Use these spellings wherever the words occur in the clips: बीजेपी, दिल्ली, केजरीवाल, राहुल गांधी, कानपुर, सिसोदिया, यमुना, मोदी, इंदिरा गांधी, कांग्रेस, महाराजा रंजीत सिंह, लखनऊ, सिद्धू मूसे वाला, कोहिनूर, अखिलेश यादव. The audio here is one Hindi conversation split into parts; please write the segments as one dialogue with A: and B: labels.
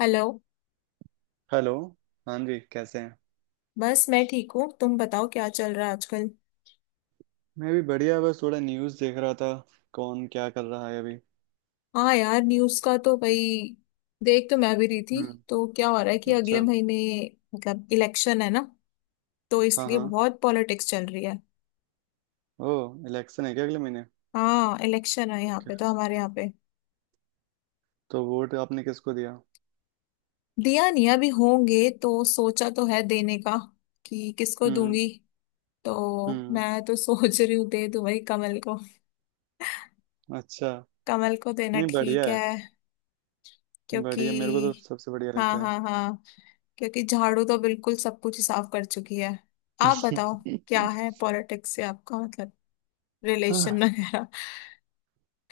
A: हेलो।
B: हेलो। हाँ जी, कैसे हैं?
A: बस मैं ठीक हूँ, तुम बताओ क्या चल रहा है आजकल।
B: मैं भी बढ़िया, बस थोड़ा न्यूज़ देख रहा था। कौन क्या कर रहा है अभी?
A: हाँ यार, न्यूज़ का तो भाई देख तो मैं भी रही थी।
B: हम्म।
A: तो क्या हो रहा है कि
B: अच्छा।
A: अगले महीने मतलब इलेक्शन है ना, तो
B: हाँ
A: इसलिए
B: हाँ।
A: बहुत पॉलिटिक्स चल रही है।
B: ओ, इलेक्शन है क्या अगले महीने?
A: हाँ इलेक्शन है यहाँ
B: ओके।
A: पे तो, हमारे यहाँ पे।
B: तो वोट आपने किसको दिया?
A: दिया नहीं, अभी होंगे तो सोचा तो है देने का कि किसको
B: हम्म।
A: दूंगी। तो
B: हम्म।
A: मैं तो सोच रही हूँ दे दूं भाई कमल को।
B: अच्छा।
A: कमल को देना
B: नहीं, बढ़िया
A: ठीक
B: है।
A: है, क्योंकि
B: बढ़िया, मेरे को तो सबसे बढ़िया
A: हाँ
B: लगता है।
A: हाँ हाँ, क्योंकि झाड़ू तो बिल्कुल सब कुछ ही साफ कर चुकी है। आप बताओ, क्या है पॉलिटिक्स से आपका मतलब, रिलेशन
B: हाँ।
A: वगैरह,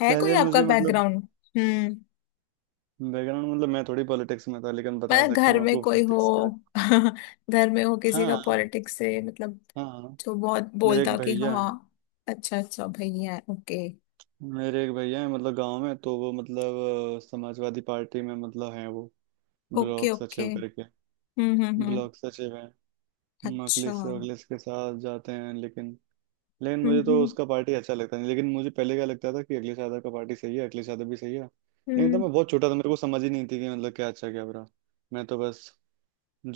A: है कोई
B: पहले
A: आपका
B: मुझे मतलब
A: बैकग्राउंड? हम्म।
B: बैकग्राउंड मतलब मैं थोड़ी पॉलिटिक्स में था, लेकिन बता
A: मतलब
B: सकता
A: घर
B: हूँ
A: में
B: आपको
A: कोई हो,
B: पॉलिटिक्स के बारे में।
A: घर में हो किसी का
B: हाँ
A: पॉलिटिक्स से मतलब,
B: हाँ।
A: जो बहुत
B: मेरे
A: बोलता
B: एक
A: हो कि
B: भैया
A: हाँ।
B: हैं,
A: अच्छा अच्छा भैया, ओके
B: मेरे एक भैया हैं, मतलब गांव में तो वो मतलब समाजवादी पार्टी में मतलब हैं वो,
A: ओके
B: ब्लॉक
A: ओके।
B: सचिव करके।
A: हम्म।
B: ब्लॉक सचिव हैं।
A: अच्छा।
B: मखलिस वखलिस के साथ जाते हैं, लेकिन लेकिन मुझे तो
A: हम्म
B: उसका पार्टी अच्छा लगता नहीं। लेकिन मुझे पहले क्या लगता था कि अखिलेश यादव का पार्टी सही है, अखिलेश यादव भी सही है। लेकिन तब
A: हम्म।
B: मैं बहुत छोटा था, मेरे को समझ ही नहीं थी कि मतलब क्या अच्छा क्या बुरा। मैं तो बस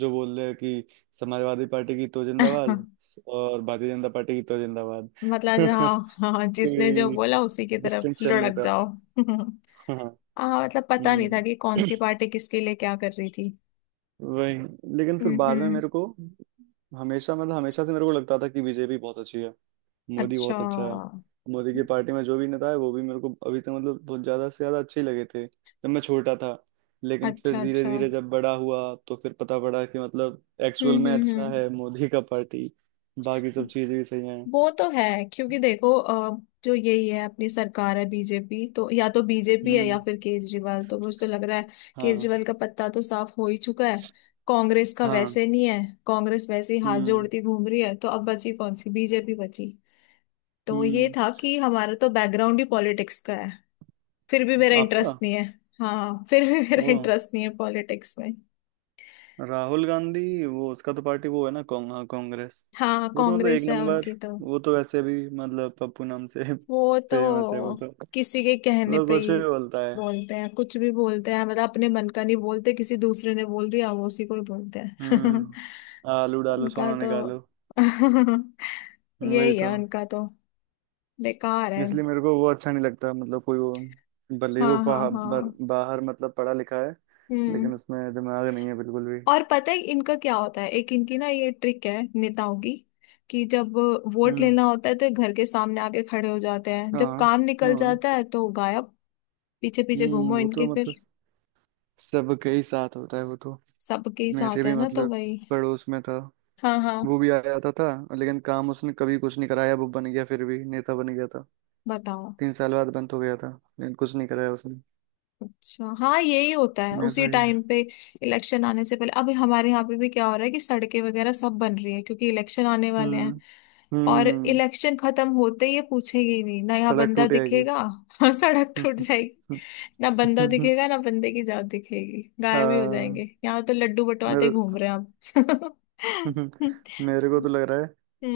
B: जो बोल रहे हैं कि समाजवादी पार्टी की तो जिंदाबाद और भारतीय जनता पार्टी की तो जिंदाबाद।
A: मतलब जहाँ, हाँ जिसने जो
B: कोई
A: बोला उसी की तरफ
B: डिस्टिंक्शन नहीं
A: लुढ़क
B: था।
A: जाओ।
B: हाँ।
A: हाँ मतलब पता नहीं था
B: हम्म।
A: कि कौन सी पार्टी किसके लिए क्या कर रही थी।
B: वही। लेकिन फिर बाद में
A: हम्म।
B: मेरे को हमेशा से मेरे को लगता था कि बीजेपी बहुत अच्छी है, मोदी
A: अच्छा
B: बहुत अच्छा है। मोदी की पार्टी में जो भी नेता है वो भी मेरे को अभी तक मतलब बहुत ज्यादा से ज्यादा अच्छे ही लगे थे जब मैं छोटा था। लेकिन
A: अच्छा
B: फिर धीरे
A: अच्छा।
B: धीरे जब बड़ा हुआ तो फिर पता पड़ा कि मतलब एक्चुअल में अच्छा
A: हम्म।
B: है मोदी का पार्टी। बाकी सब चीजें भी सही हैं।
A: वो तो है, क्योंकि देखो जो यही है अपनी सरकार है बीजेपी, तो या तो बीजेपी है या
B: हम्म।
A: फिर केजरीवाल, तो मुझे तो लग रहा है
B: हाँ
A: केजरीवाल का पत्ता तो साफ हो ही चुका है। कांग्रेस का
B: हाँ।
A: वैसे नहीं है, कांग्रेस वैसे ही हाथ
B: हम्म
A: जोड़ती घूम रही है, तो अब बची कौन सी? बीजेपी बची। तो ये
B: हम्म।
A: था कि हमारा तो बैकग्राउंड ही पॉलिटिक्स का है, फिर भी मेरा
B: आपका।
A: इंटरेस्ट नहीं है। हाँ फिर भी
B: ओ।
A: मेरा इंटरेस्ट नहीं है पॉलिटिक्स में।
B: राहुल गांधी, वो उसका तो पार्टी वो है ना हाँ, कांग्रेस।
A: हाँ
B: वो तो मतलब एक
A: कांग्रेस है
B: नंबर।
A: उनकी तो।
B: वो तो वैसे भी मतलब पप्पू नाम से
A: वो
B: फेमस है वो
A: तो
B: तो।
A: किसी के कहने
B: मतलब
A: पे
B: कुछ
A: ही
B: भी बोलता है।
A: बोलते हैं, कुछ भी बोलते हैं, मतलब अपने मन का नहीं बोलते, किसी दूसरे ने बोल दिया वो उसी को ही बोलते हैं।
B: हम्म। आलू डालो
A: उनका
B: सोना
A: तो
B: निकालो। वही
A: यही
B: तो।
A: है उनका तो, बेकार है।
B: इसलिए मेरे को वो अच्छा नहीं लगता, मतलब कोई वो भले ही
A: हाँ
B: वो
A: हाँ
B: बाहर,
A: हाँ।
B: बाहर मतलब पढ़ा लिखा है,
A: हम्म।
B: लेकिन उसमें दिमाग नहीं है बिल्कुल भी।
A: और पता है इनका क्या होता है? एक इनकी ना ये ट्रिक है नेताओं की, कि जब वोट
B: हम्म।
A: लेना होता है तो ये घर के सामने आके खड़े हो जाते हैं, जब
B: हाँ
A: काम निकल
B: हाँ।
A: जाता है तो गायब। पीछे पीछे
B: हम्म।
A: घूमो
B: वो तो
A: इनके फिर।
B: मतलब सबके ही साथ होता है वो तो।
A: सबके ही
B: मेरे
A: साथ
B: भी
A: है ना, तो
B: मतलब
A: वही।
B: पड़ोस में था,
A: हाँ हाँ।
B: वो भी आ जाता था, लेकिन काम उसने कभी कुछ नहीं कराया। वो बन गया, फिर भी नेता बन गया था।
A: बताओ।
B: 3 साल बाद बंद हो गया था, लेकिन कुछ नहीं कराया उसने।
A: अच्छा हाँ यही होता है, उसी
B: ऐसा ही
A: टाइम
B: है।
A: पे इलेक्शन आने से पहले। अभी हमारे यहाँ पे भी क्या हो रहा है कि सड़कें वगैरह सब बन रही है, क्योंकि इलेक्शन आने वाले हैं।
B: हम्म।
A: और
B: हम्म।
A: इलेक्शन खत्म होते ही ये पूछेंगे ही नहीं ना, यहाँ
B: सड़क
A: बंदा
B: टूट जाएगी।
A: दिखेगा? सड़क टूट जाएगी। ना बंदा दिखेगा ना बंदे की जात दिखेगी, गायब ही हो
B: हाँ।
A: जाएंगे। यहाँ तो लड्डू बंटवाते
B: मेरे,
A: घूम रहे हैं आप।
B: मेरे को तो लग रहा है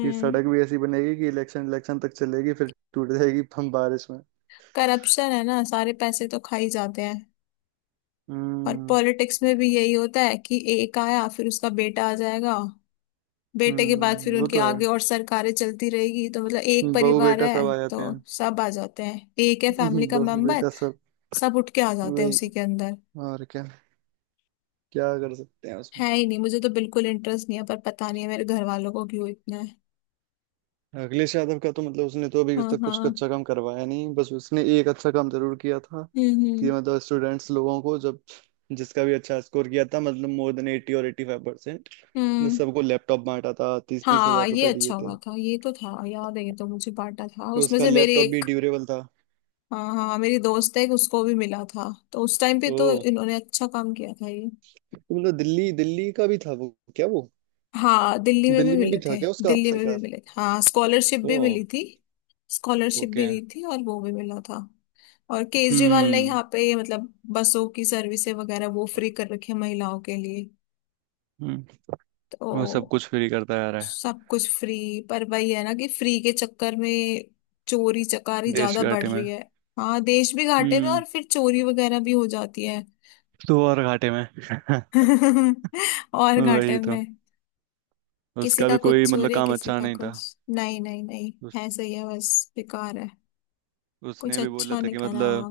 B: कि सड़क भी ऐसी बनेगी कि इलेक्शन इलेक्शन तक चलेगी, फिर टूट जाएगी हम बारिश में।
A: करप्शन है ना, सारे पैसे तो खा ही जाते हैं। और
B: हम्म।
A: पॉलिटिक्स में भी यही होता है कि एक आया, फिर उसका बेटा आ जाएगा, बेटे के बाद फिर
B: हम्म। वो
A: उनके
B: तो है,
A: आगे और सरकारें चलती रहेगी, तो मतलब एक
B: बहू
A: परिवार
B: बेटा
A: है।
B: सब आ
A: तो
B: जाते हैं।
A: सब आ जाते हैं, एक है फैमिली का
B: बहू
A: मेंबर,
B: बेटा सब।
A: सब उठ के आ जाते हैं
B: वही।
A: उसी के अंदर।
B: और क्या, क्या कर सकते हैं उसमें।
A: है ही नहीं, मुझे तो बिल्कुल इंटरेस्ट नहीं है, पर पता नहीं है मेरे घर वालों को क्यों इतना है।
B: अखिलेश यादव का तो मतलब उसने तो अभी
A: हाँ
B: तक कुछ
A: हाँ।
B: अच्छा काम करवाया नहीं, बस उसने एक अच्छा काम जरूर किया था
A: हम्म
B: कि
A: हम्म
B: मतलब स्टूडेंट्स लोगों को जब जिसका भी अच्छा स्कोर किया था, मतलब मोर देन 80 और 85%,
A: हम्म।
B: सबको लैपटॉप बांटा था, तीस तीस
A: हाँ
B: हजार
A: ये
B: रुपए दिए
A: अच्छा हुआ
B: थे।
A: था, ये तो था, याद है ये तो, मुझे बांटा था उसमें
B: उसका
A: से, मेरी
B: लैपटॉप भी
A: एक।
B: ड्यूरेबल था।
A: हाँ हाँ मेरी दोस्त है एक, उसको भी मिला था, तो उस टाइम पे
B: ओ।
A: तो इन्होंने अच्छा काम किया था ये।
B: तो मतलब दिल्ली, दिल्ली का भी था वो, क्या वो
A: हाँ दिल्ली में भी
B: दिल्ली में
A: मिले
B: भी था
A: थे।
B: क्या उसका
A: दिल्ली में भी
B: सरकार?
A: मिले थे हाँ, स्कॉलरशिप
B: ओ।
A: भी मिली थी। Scholarship
B: okay.
A: भी दी थी और वो भी मिला था। और केजरीवाल ने
B: हम्म।
A: यहाँ पे मतलब बसों की सर्विसेज वगैरह वो फ्री कर रखी है महिलाओं के लिए,
B: हम्म, वो सब
A: तो
B: कुछ फ्री करता आ रहा है।
A: सब कुछ फ्री। पर वही है ना कि फ्री के चक्कर में चोरी चकारी
B: देश
A: ज्यादा
B: के
A: बढ़
B: आटे में।
A: रही है। हाँ देश भी घाटे में,
B: हम्म।
A: और फिर चोरी वगैरह भी हो जाती है।
B: दो और घाटे में।
A: और घाटे
B: वही तो।
A: में। किसी
B: उसका
A: का
B: भी कोई
A: कुछ
B: मतलब
A: चोरी,
B: काम
A: किसी
B: अच्छा
A: का
B: नहीं था।
A: कुछ, नहीं नहीं नहीं,
B: उस,
A: ऐसे ही है बस, बेकार है, कुछ
B: उसने भी बोला
A: अच्छा
B: था
A: नहीं
B: कि
A: करा।
B: मतलब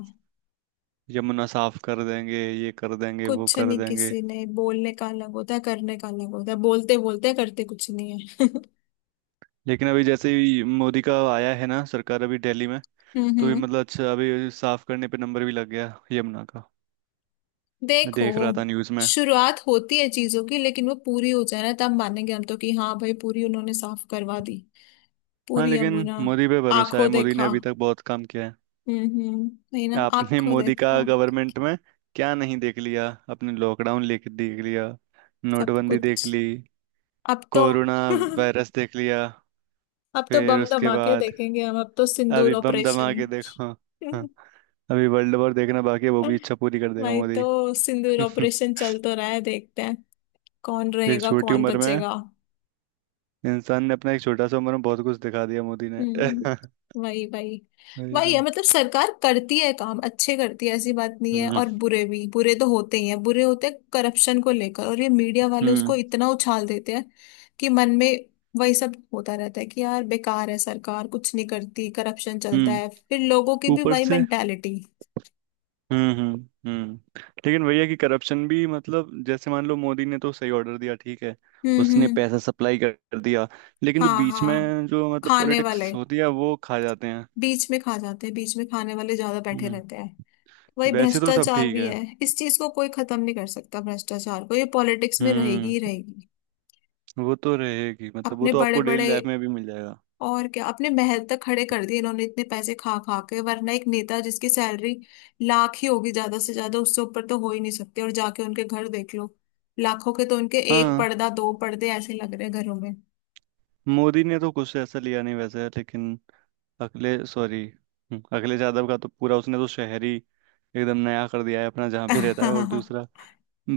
B: यमुना साफ कर देंगे, ये कर देंगे, वो
A: कुछ
B: कर
A: नहीं,
B: देंगे।
A: किसी ने, बोलने का अलग होता है करने का अलग होता है, बोलते बोलते करते कुछ नहीं है।
B: लेकिन अभी जैसे ही मोदी का आया है ना सरकार अभी दिल्ली में,
A: हम्म
B: तो भी
A: हम्म।
B: मतलब अच्छा, अभी साफ करने पे नंबर भी लग गया यमुना का। मैं
A: देखो
B: देख रहा था न्यूज़ में।
A: शुरुआत होती है चीजों की, लेकिन वो पूरी हो जाए ना तब मानेंगे हम तो, कि हाँ भाई पूरी उन्होंने साफ करवा दी
B: हाँ,
A: पूरी
B: लेकिन
A: यमुना।
B: मोदी पे भरोसा है,
A: आंखों
B: मोदी ने
A: देखा।
B: अभी तक बहुत काम किया है।
A: हम्म। नहीं ना,
B: आपने
A: आंखों
B: मोदी का
A: देखा
B: गवर्नमेंट में क्या नहीं देख लिया? अपने लॉकडाउन लेके देख लिया,
A: सब
B: नोटबंदी
A: कुछ।
B: देख ली,
A: अब तो
B: कोरोना वायरस देख लिया,
A: अब तो
B: फिर
A: बम
B: उसके
A: धमाके
B: बाद
A: देखेंगे हम, अब तो सिंदूर
B: अभी बम
A: ऑपरेशन।
B: धमाके देखो। हाँ, अभी वर्ल्ड वॉर देखना बाकी है, वो भी इच्छा पूरी कर देगा
A: भाई तो
B: मोदी।
A: सिंदूर ऑपरेशन चल तो रहा है, देखते हैं कौन
B: एक
A: रहेगा
B: छोटी
A: कौन
B: उम्र में
A: बचेगा।
B: इंसान ने अपना एक छोटा सा उम्र में बहुत कुछ दिखा दिया मोदी ने।
A: हम्म वही वही।
B: वही
A: वही
B: तो।
A: है, मतलब सरकार करती है काम, अच्छे करती है, ऐसी बात नहीं है।
B: हम्म
A: और बुरे भी, बुरे तो होते ही हैं, बुरे होते हैं करप्शन को लेकर, और ये मीडिया वाले उसको
B: हम्म
A: इतना उछाल देते हैं कि मन में वही सब होता रहता है कि यार बेकार है सरकार, कुछ नहीं करती, करप्शन चलता
B: हम्म।
A: है, फिर लोगों की भी
B: ऊपर
A: वही
B: से।
A: मेंटेलिटी।
B: हम्म। लेकिन भैया कि करप्शन भी मतलब जैसे मान लो मोदी ने तो सही ऑर्डर दिया, ठीक है,
A: हम्म
B: उसने
A: हम्म।
B: पैसा सप्लाई कर कर दिया, लेकिन जो
A: हाँ
B: बीच
A: हाँ,
B: में जो मतलब
A: खाने वाले
B: पॉलिटिक्स होती है वो खा जाते हैं।
A: बीच में खा जाते हैं, बीच में खाने वाले ज्यादा बैठे
B: हम्म।
A: रहते हैं। वही
B: वैसे तो सब
A: भ्रष्टाचार
B: ठीक
A: भी
B: है।
A: है, इस चीज को कोई खत्म नहीं कर सकता, भ्रष्टाचार को, ये पॉलिटिक्स में रहेगी
B: हम्म।
A: ही रहेगी।
B: वो तो रहेगी, मतलब वो
A: अपने
B: तो
A: बड़े
B: आपको डेली
A: बड़े,
B: लाइफ में भी मिल जाएगा।
A: और क्या, अपने महल तक खड़े कर दिए इन्होंने इतने पैसे खा खा के। वरना एक नेता जिसकी सैलरी लाख ही होगी ज्यादा से ज्यादा, उससे ऊपर तो हो ही नहीं सकते, और जाके उनके घर देख लो, लाखों के तो उनके एक
B: हाँ।
A: पर्दा, दो पर्दे ऐसे लग रहे हैं घरों में।
B: मोदी ने तो कुछ ऐसा लिया नहीं वैसे, लेकिन अखिलेश, सॉरी, अखिलेश यादव का तो पूरा उसने तो शहर ही एकदम नया कर दिया है अपना जहाँ पे रहता है। और
A: हाँ
B: दूसरा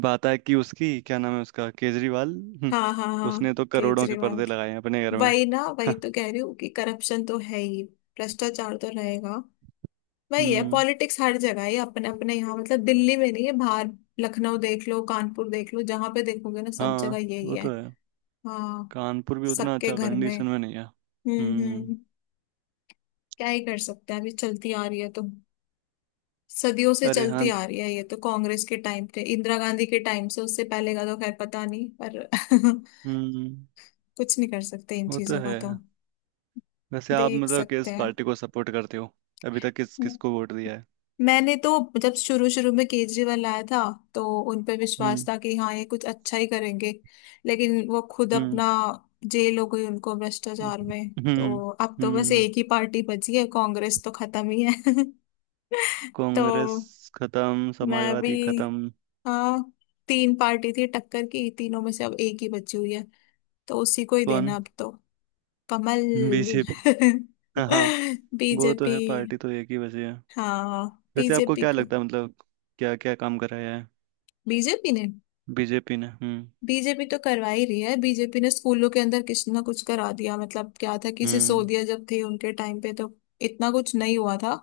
B: बात है कि उसकी क्या नाम है उसका, केजरीवाल,
A: हाँ हाँ।
B: उसने तो करोड़ों के
A: केजरीवाल।
B: पर्दे लगाए हैं अपने घर में।
A: वही ना, वही तो कह रही हूँ कि करप्शन तो है ही, भ्रष्टाचार तो रहेगा, वही है
B: हम्म।
A: पॉलिटिक्स हर जगह है, अपने अपने यहाँ मतलब दिल्ली में नहीं है बाहर, लखनऊ देख लो, कानपुर देख लो, जहां पे देखोगे ना सब जगह
B: हाँ,
A: यही
B: वो
A: है।
B: तो है।
A: हाँ
B: कानपुर भी उतना
A: सबके
B: अच्छा
A: घर में।
B: कंडीशन में नहीं है। हम्म।
A: हम्म। क्या ही कर सकते हैं, अभी चलती आ रही है तो, सदियों से
B: अरे
A: चलती
B: हाँ।
A: आ रही है ये तो, कांग्रेस के टाइम से, इंदिरा गांधी के टाइम से, उससे पहले का तो खैर पता नहीं पर।
B: हम्म।
A: कुछ नहीं कर सकते इन
B: वो तो
A: चीजों का
B: है।
A: तो,
B: वैसे आप
A: देख
B: मतलब
A: सकते
B: किस
A: हैं।
B: पार्टी को सपोर्ट करते हो? अभी तक किस किस को वोट दिया है?
A: मैंने तो जब शुरू शुरू में केजरीवाल आया था तो उन पे विश्वास
B: हम्म।
A: था कि हाँ ये कुछ अच्छा ही करेंगे, लेकिन वो खुद
B: हम्म।
A: अपना जेल हो गई उनको
B: हम्म।
A: भ्रष्टाचार में,
B: हम्म।
A: तो अब तो बस
B: हम्म।
A: एक ही पार्टी बची है, कांग्रेस तो खत्म ही है।
B: कांग्रेस
A: तो
B: खत्म,
A: मैं भी,
B: समाजवादी खत्म।
A: हाँ तीन पार्टी थी टक्कर की, तीनों में से अब एक ही बची हुई है, तो उसी को ही देना
B: कौन?
A: अब तो। कमल।
B: बीजेपी। हाँ, वो तो
A: बीजेपी।
B: है, पार्टी तो एक ही बची है।
A: हाँ
B: वैसे आपको
A: बीजेपी
B: क्या
A: को।
B: लगता है मतलब क्या क्या काम कराया है
A: बीजेपी ने,
B: बीजेपी ने?
A: बीजेपी तो करवा ही रही है, बीजेपी ने स्कूलों के अंदर कुछ ना कुछ करा दिया। मतलब क्या था कि
B: हम्म
A: सिसोदिया जब थे उनके टाइम पे तो इतना कुछ नहीं हुआ था,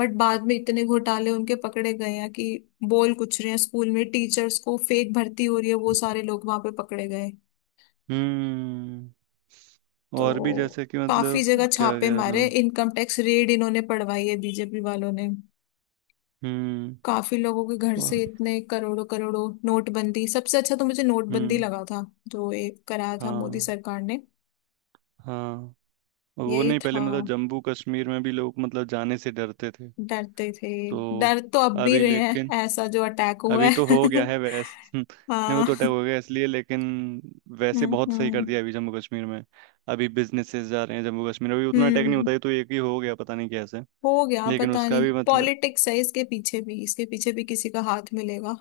A: बट बाद में इतने घोटाले उनके पकड़े गए हैं कि बोल कुछ रहे हैं, स्कूल में टीचर्स को फेक भर्ती हो रही है, वो सारे लोग वहां पे पकड़े गए।
B: हम्म। और भी
A: तो
B: जैसे कि
A: काफी
B: मतलब,
A: जगह
B: क्या
A: छापे
B: कह रहा था
A: मारे,
B: मैं।
A: इनकम टैक्स रेड इन्होंने पड़वाई है बीजेपी वालों ने,
B: हम्म।
A: काफी लोगों के घर से
B: और-
A: इतने करोड़ों करोड़ों। नोटबंदी सबसे अच्छा तो मुझे नोटबंदी
B: हम्म।
A: लगा था जो ये कराया था मोदी
B: हाँ
A: सरकार ने।
B: हाँ। वो
A: यही
B: नहीं, पहले
A: था,
B: मतलब जम्मू कश्मीर में भी लोग मतलब जाने से डरते थे
A: डरते थे,
B: तो।
A: डर तो अब भी
B: अभी
A: रहे
B: लेकिन
A: हैं, ऐसा जो अटैक हुआ
B: अभी तो
A: है।
B: हो गया है वैसे। नहीं, वो
A: हाँ।
B: तो अटैक हो गया इसलिए, लेकिन वैसे
A: हम्म
B: बहुत सही कर
A: हम्म
B: दिया अभी जम्मू कश्मीर में। अभी बिजनेसेस जा रहे हैं जम्मू कश्मीर में, अभी उतना अटैक नहीं
A: हम्म।
B: होता है तो एक ही हो गया, पता नहीं कैसे।
A: हो गया,
B: लेकिन
A: पता
B: उसका
A: नहीं,
B: भी मतलब,
A: पॉलिटिक्स है इसके पीछे भी, इसके पीछे भी किसी का हाथ मिलेगा।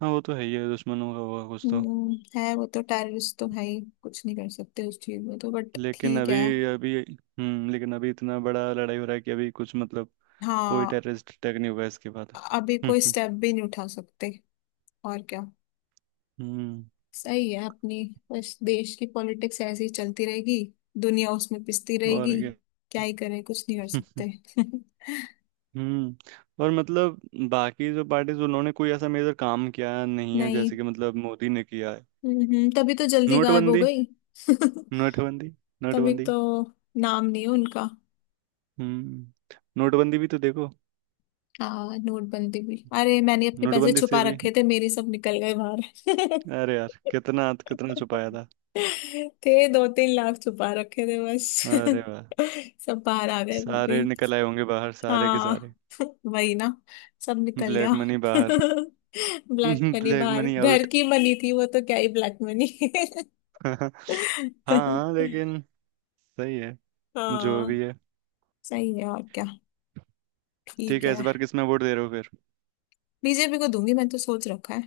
B: हाँ वो तो है ही है, दुश्मनों का होगा कुछ तो।
A: हम्म, है वो तो, टेररिस्ट तो है ही, कुछ नहीं कर सकते उस चीज में तो, बट ठीक है।
B: लेकिन अभी इतना बड़ा लड़ाई हो रहा है कि अभी कुछ मतलब कोई
A: हाँ
B: टेररिस्ट अटैक नहीं होगा इसके बाद।
A: अभी
B: हम्म
A: कोई
B: हम्म
A: स्टेप भी नहीं उठा सकते, और क्या।
B: हम्म,
A: सही है अपनी, बस देश की पॉलिटिक्स ऐसे ही चलती रहेगी, दुनिया उसमें पिसती
B: और
A: रहेगी,
B: क्या।
A: क्या ही करें, कुछ नहीं कर सकते।
B: हम्म। और मतलब बाकी जो पार्टीज उन्होंने कोई ऐसा मेजर काम किया नहीं है
A: नहीं।
B: जैसे कि मतलब मोदी ने किया है।
A: तभी तो जल्दी गायब हो
B: नोटबंदी,
A: गई।
B: नोटबंदी,
A: तभी
B: नोटबंदी।
A: तो नाम नहीं है उनका।
B: हम्म। नोटबंदी भी तो देखो।
A: हाँ नोटबंदी भी, अरे मैंने अपने पैसे
B: नोटबंदी से
A: छुपा
B: भी
A: रखे थे, मेरे सब निकल गए बाहर।
B: अरे यार कितना कितना छुपाया था।
A: थे 2-3 लाख छुपा रखे थे बस।
B: अरे वाह,
A: सब बाहर आ गए वो भी।
B: सारे निकल आए होंगे बाहर, सारे के
A: हाँ
B: सारे।
A: वही ना, सब निकल गया।
B: ब्लैक मनी बाहर।
A: ब्लैक मनी
B: ब्लैक
A: बाहर,
B: मनी
A: घर
B: आउट।
A: की मनी थी वो तो, क्या ही ब्लैक मनी।
B: हाँ, लेकिन सही है, जो
A: हाँ
B: भी है।
A: सही है, और क्या,
B: ठीक
A: ठीक
B: है। इस
A: है।
B: बार किस में वोट दे रहे हो फिर?
A: बीजेपी को दूंगी, मैं तो सोच रखा है,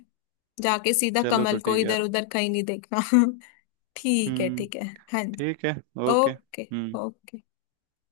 A: जाके सीधा
B: चलो, तो
A: कमल को,
B: ठीक है।
A: इधर उधर कहीं नहीं देखना। ठीक है
B: हम्म।
A: ठीक है। हाँ जी।
B: ठीक है। ओके।
A: ओके।
B: हम्म।
A: ओके।